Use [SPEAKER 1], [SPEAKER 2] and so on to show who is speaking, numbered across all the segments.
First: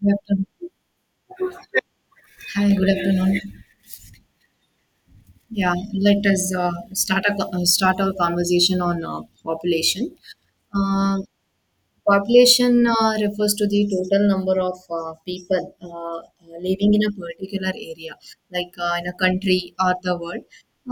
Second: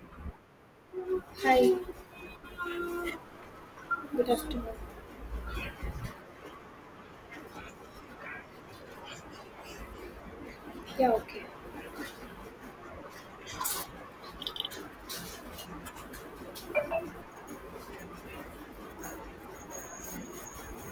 [SPEAKER 1] Good afternoon.
[SPEAKER 2] Hi,
[SPEAKER 1] Hi, good afternoon.
[SPEAKER 2] good afternoon.
[SPEAKER 1] Yeah, let us start our conversation on population.
[SPEAKER 2] Yeah,
[SPEAKER 1] Um
[SPEAKER 2] okay.
[SPEAKER 1] Population refers to the total number of people living in a particular area, like in a country or the world.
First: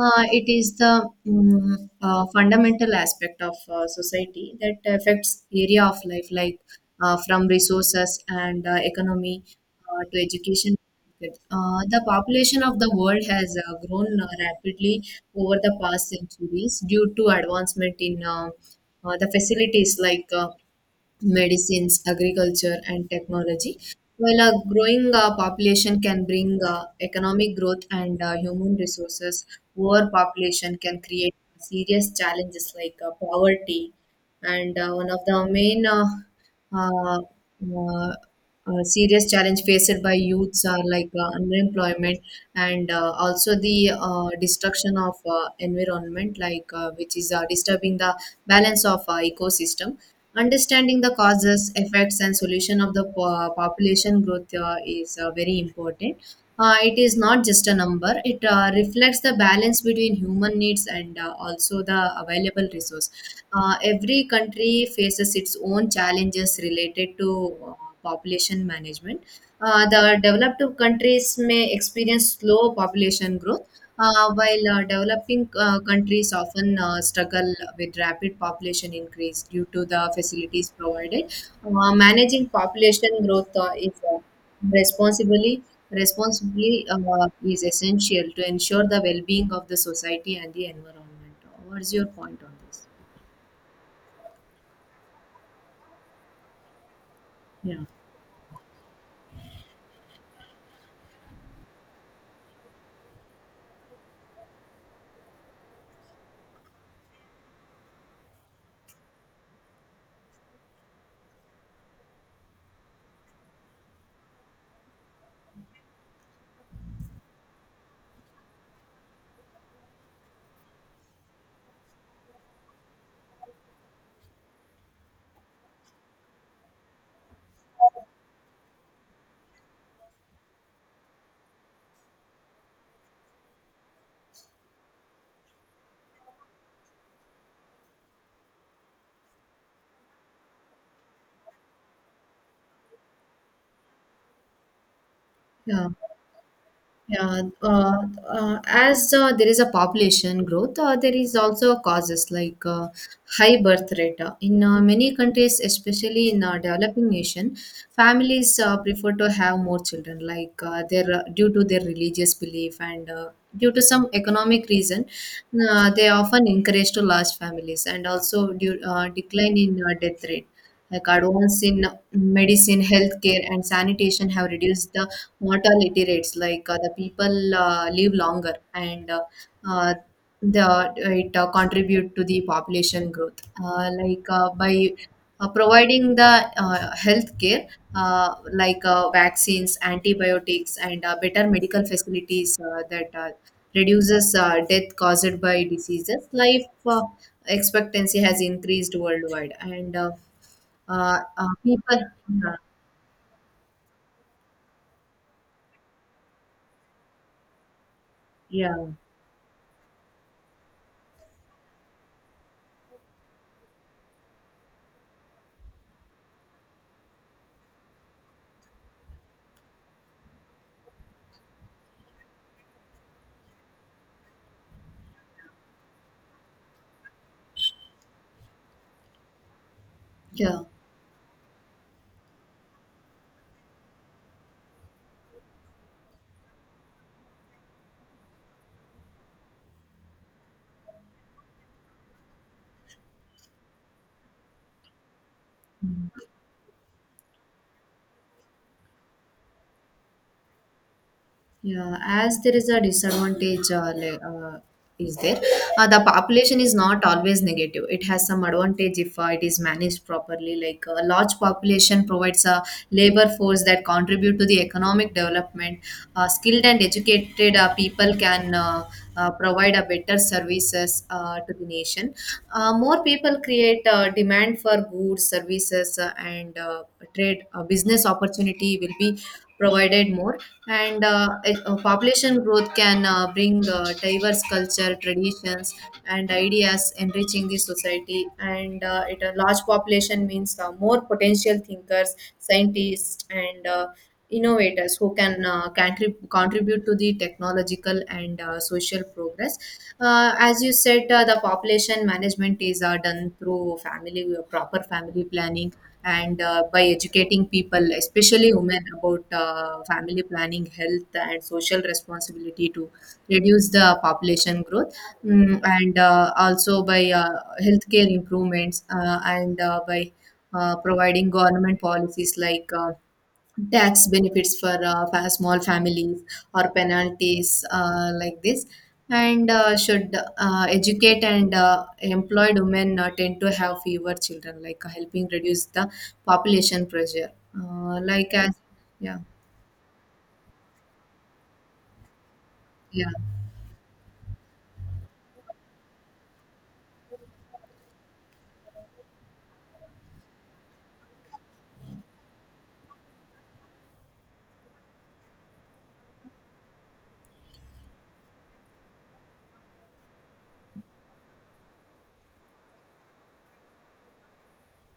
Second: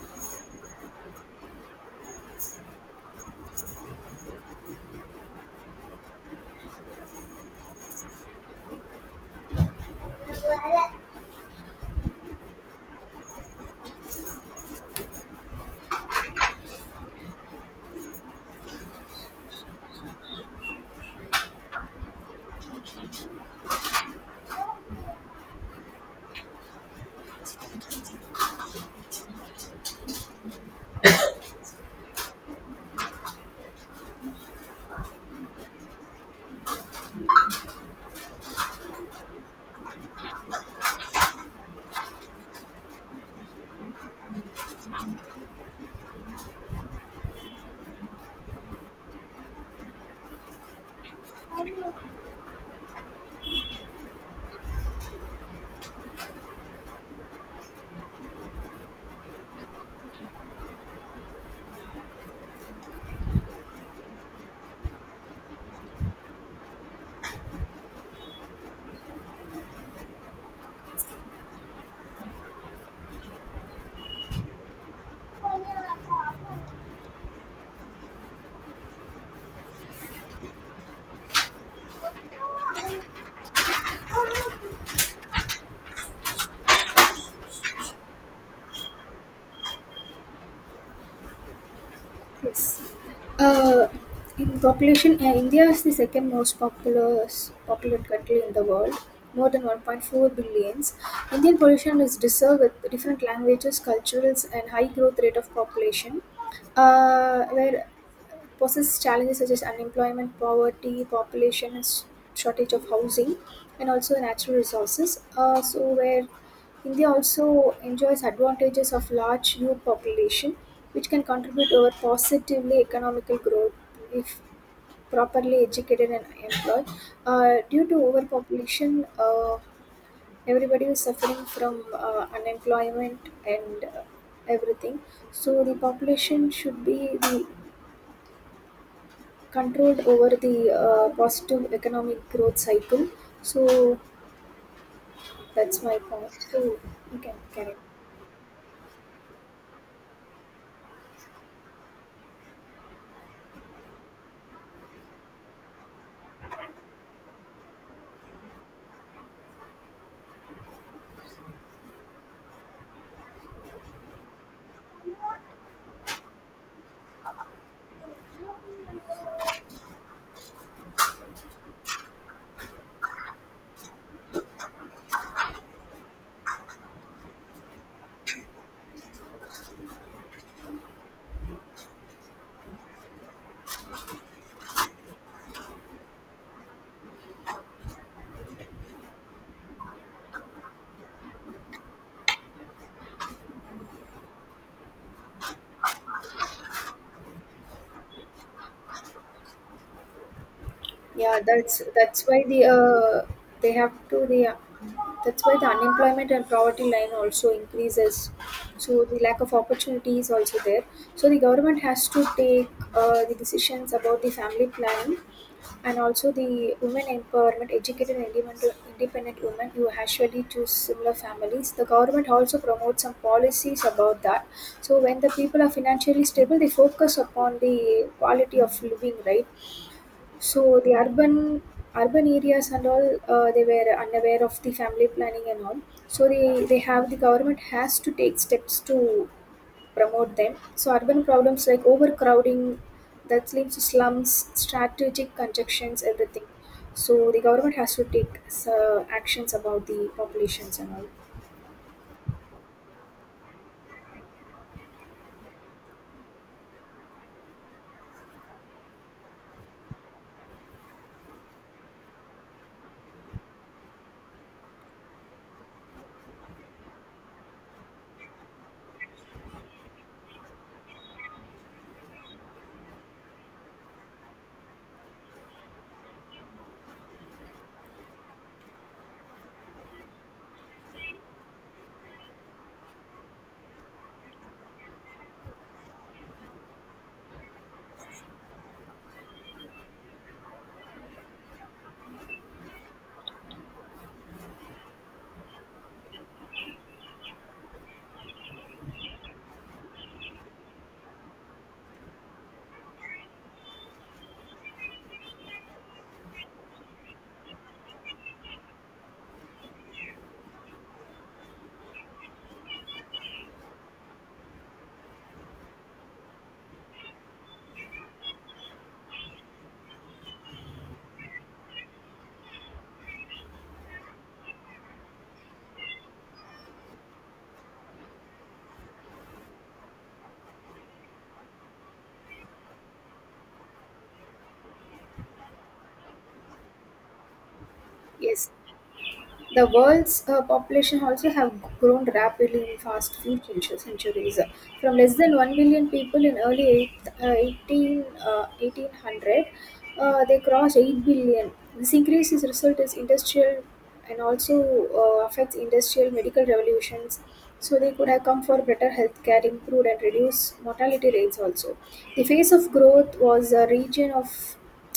[SPEAKER 1] It is the fundamental aspect of society that affects area of life, like from resources and economy to education. The population of the world has grown rapidly over the past centuries due to advancement in the facilities like medicines, agriculture, and technology. While a growing population can bring economic growth and human resources, overpopulation can create serious challenges like poverty. And one of the main uh, uh, serious challenge faced by youths are like unemployment and also the destruction of environment like which is disturbing the balance of ecosystem. Understanding the causes, effects, and solution of the population growth is very important. It is not just a number; it reflects the balance between human needs and also the available resource. Every country faces its own challenges related to population management. The developed countries may experience slow population growth while developing countries often struggle with rapid population increase due to the facilities provided. Managing population growth is responsibly responsibly is essential to ensure the well-being of the society and the environment. What's your point on
[SPEAKER 2] Yes.
[SPEAKER 1] this?
[SPEAKER 2] Uh, in population, India is the second most populous
[SPEAKER 1] Yeah.
[SPEAKER 2] populated country in the world, more than 1.4 billions. Indian population is diverse with different languages, cultures, and high growth rate of population, where poses challenges such as unemployment, poverty, population, and shortage of housing, and also natural resources. So where India also enjoys advantages of large youth population, which can contribute over positively economical growth if properly educated and employed. Due to overpopulation, everybody is suffering from unemployment and everything. So the population should be the controlled over the positive economic growth cycle. So that's
[SPEAKER 1] Yeah.
[SPEAKER 2] my point. So you can
[SPEAKER 1] Yeah,
[SPEAKER 2] carry. On.
[SPEAKER 1] as there is a population growth, there is also causes like high birth rate. In many countries, especially in developing nation, families prefer to have more children, like their due to their religious belief and due to some economic reason, they often encourage to large families, and also due, decline in death rate. Like advances in medicine, healthcare, and sanitation have reduced the not all iterates, like the people live longer, and uh, the it contribute to the population growth like by providing the health care, like vaccines, antibiotics, and better medical facilities that reduces death caused by diseases. Life expectancy has increased worldwide, and
[SPEAKER 2] Yeah, that's
[SPEAKER 1] people.
[SPEAKER 2] that's why
[SPEAKER 1] Yeah.
[SPEAKER 2] the that's why the unemployment and poverty line also increases.
[SPEAKER 1] Yeah.
[SPEAKER 2] So the lack of opportunity is also there. So the government has to take the decisions about the family planning, and also the women empowerment educated and independent women who actually choose similar families. The government also promotes some policies about that. So when the people are financially stable, they focus upon the quality of living, right?
[SPEAKER 1] Yeah.
[SPEAKER 2] So the urban areas and all, they were unaware of the family planning and all. So the government has to take steps to promote them. So urban problems like overcrowding that leads to slums, strategic conjunctions, everything. So the government has to take actions about the populations and all.
[SPEAKER 1] Yeah, as there is a disadvantage, is there? The population is not always negative. It has some advantage if it is managed properly. Like a large population provides a labor force that contribute to the economic development. Skilled and educated people can provide a better services to the nation. More people create demand for goods, services, and trade. Business opportunity will be provided more, and population growth can bring diverse culture, traditions, and ideas, enriching the society. And it, a large population means more potential thinkers, scientists, and innovators who can contribute to the technological and social progress. As you said, the population management is done through family proper family planning, and by educating people, especially women, about family planning, health, and social responsibility to reduce the population growth. And also by healthcare improvements, and by providing government policies like tax benefits for small families or penalties like this. And should educate, and employed women tend to have fewer children, like helping reduce the population pressure, like
[SPEAKER 2] Yes,
[SPEAKER 1] as yeah.
[SPEAKER 2] the world's population also have grown rapidly in
[SPEAKER 1] Yeah.
[SPEAKER 2] fast few centuries, from less than 1 million people in early eight, uh, 18, 1800, they crossed 8 billion. This increase is result is industrial and also affects industrial medical revolutions. So they could have come for better healthcare, improved and reduced mortality rates also. The phase of growth was a region of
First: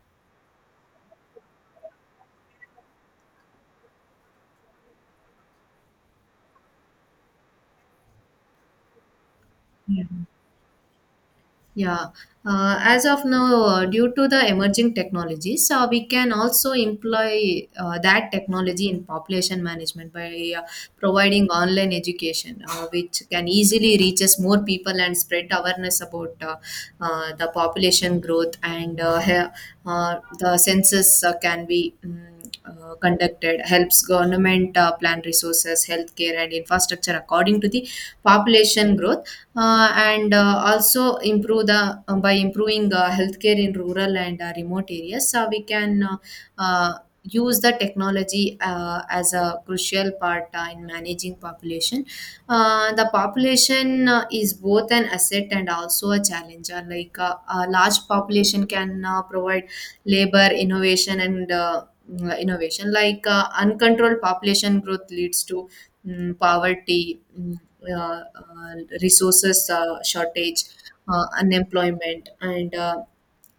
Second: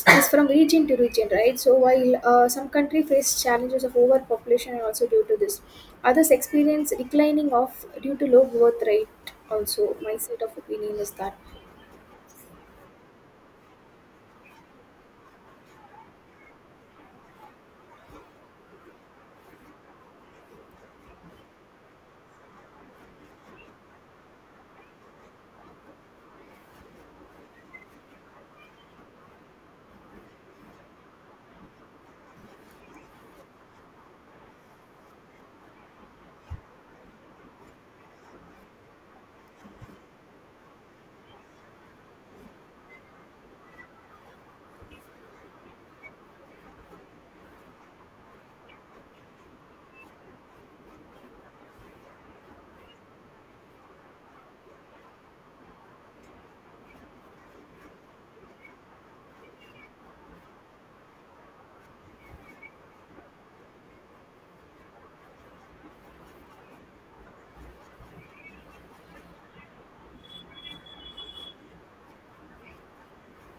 [SPEAKER 2] is from region to region, right? So while some country face challenges of overpopulation also due to this, others experience declining of due to low birth rate. Also,
[SPEAKER 1] Yeah.
[SPEAKER 2] my set of opinion is that.
[SPEAKER 1] Yeah, as of now, due to the emerging technologies, we can also employ that technology in population management by providing online education, which can easily reaches more people and spread awareness about the population growth. And the census can be conducted, helps government plan resources, healthcare, and infrastructure according to the population growth. And also improve the by improving healthcare in rural and remote areas, so we can uh, use the technology as a crucial part in managing population. The population is both an asset and also a challenger. Like a large population can provide labor, innovation, and innovation. Like uncontrolled population growth leads to poverty, uh, uh, resources shortage, unemployment, and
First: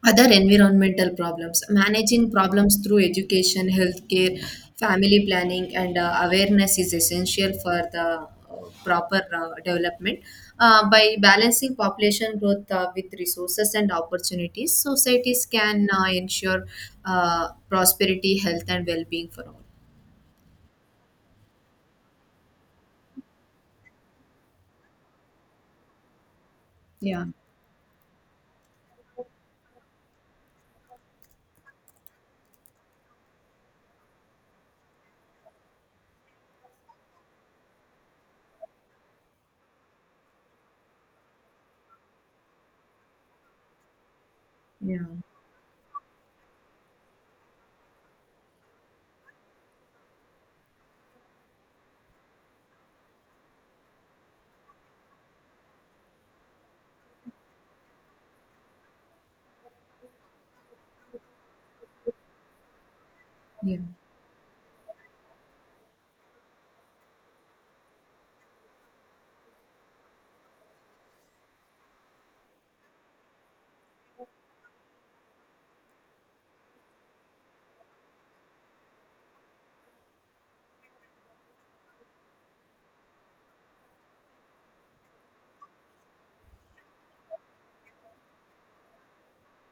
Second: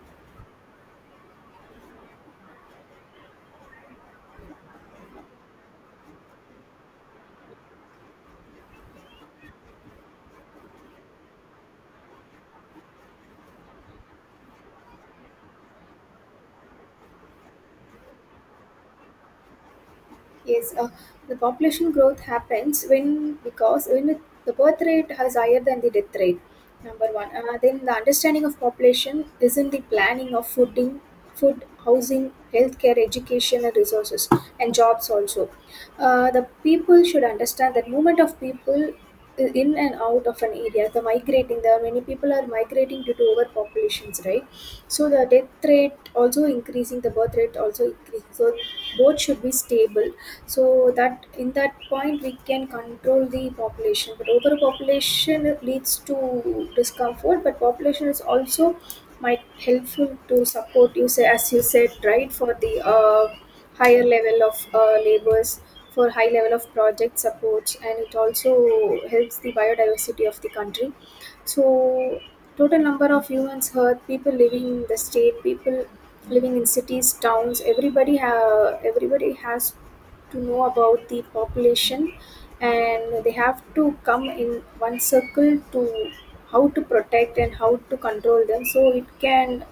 [SPEAKER 1] other environmental problems. Managing problems through education, healthcare, family planning, and awareness is essential for the proper development. By balancing population growth with resources and opportunities, societies can ensure prosperity, health, and well being for all.
[SPEAKER 2] Yes, the population growth happens when because when it- the birth rate is higher than the death rate. Number
[SPEAKER 1] Yeah,
[SPEAKER 2] one, then the understanding of population is in the planning of fooding, food, housing, healthcare, education, and resources, and jobs also. The people should understand that movement of people in and out of an area the migrating. There are many people are migrating due to overpopulations, right?
[SPEAKER 1] yeah.
[SPEAKER 2] So the death rate also increasing, the birth rate also increasing, so both should be stable, so that in that point we can control the population. But overpopulation leads to discomfort, but population is also might helpful to support you say as you said, right, for the
[SPEAKER 1] Yeah.
[SPEAKER 2] higher level of labors for high level of project supports, and it also helps the biodiversity of the country. So, total number of humans hurt, people living in the state, people living in cities, towns. Everybody have everybody has to know about the population, and they have to come in one circle to how to protect and how to control them. So it can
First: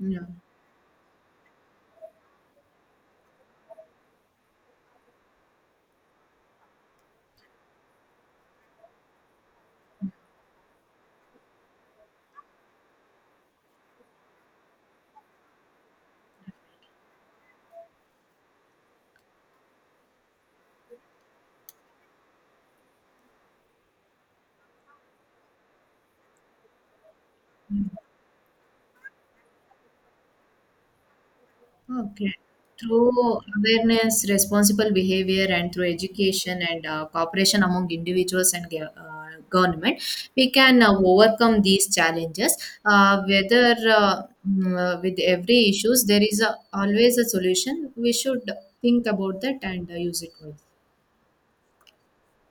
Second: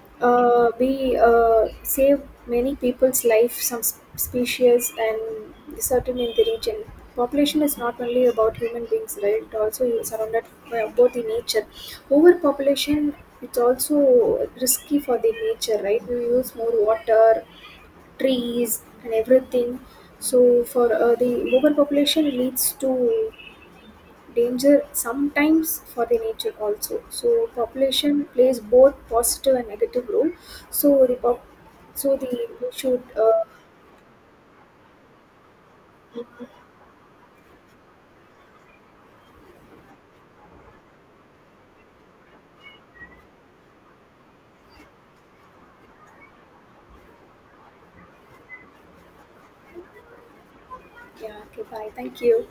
[SPEAKER 1] Yeah.
[SPEAKER 2] we save many people's life, some species, and certain in the region. Population is not only about human beings, right? It also is surrounded by both the nature. Overpopulation, it's also risky for the nature, right? We use more water, trees, and everything. So for the overpopulation leads to danger sometimes for the nature also. So population plays both positive and negative role. So the pop, so the
[SPEAKER 1] Okay.
[SPEAKER 2] we should
[SPEAKER 1] Through awareness, responsible behavior, and through education and cooperation among individuals and government, we can overcome these challenges. With every issues, there is a, always a solution. We should think about that and use it well.
[SPEAKER 2] yeah, okay, bye, thank you.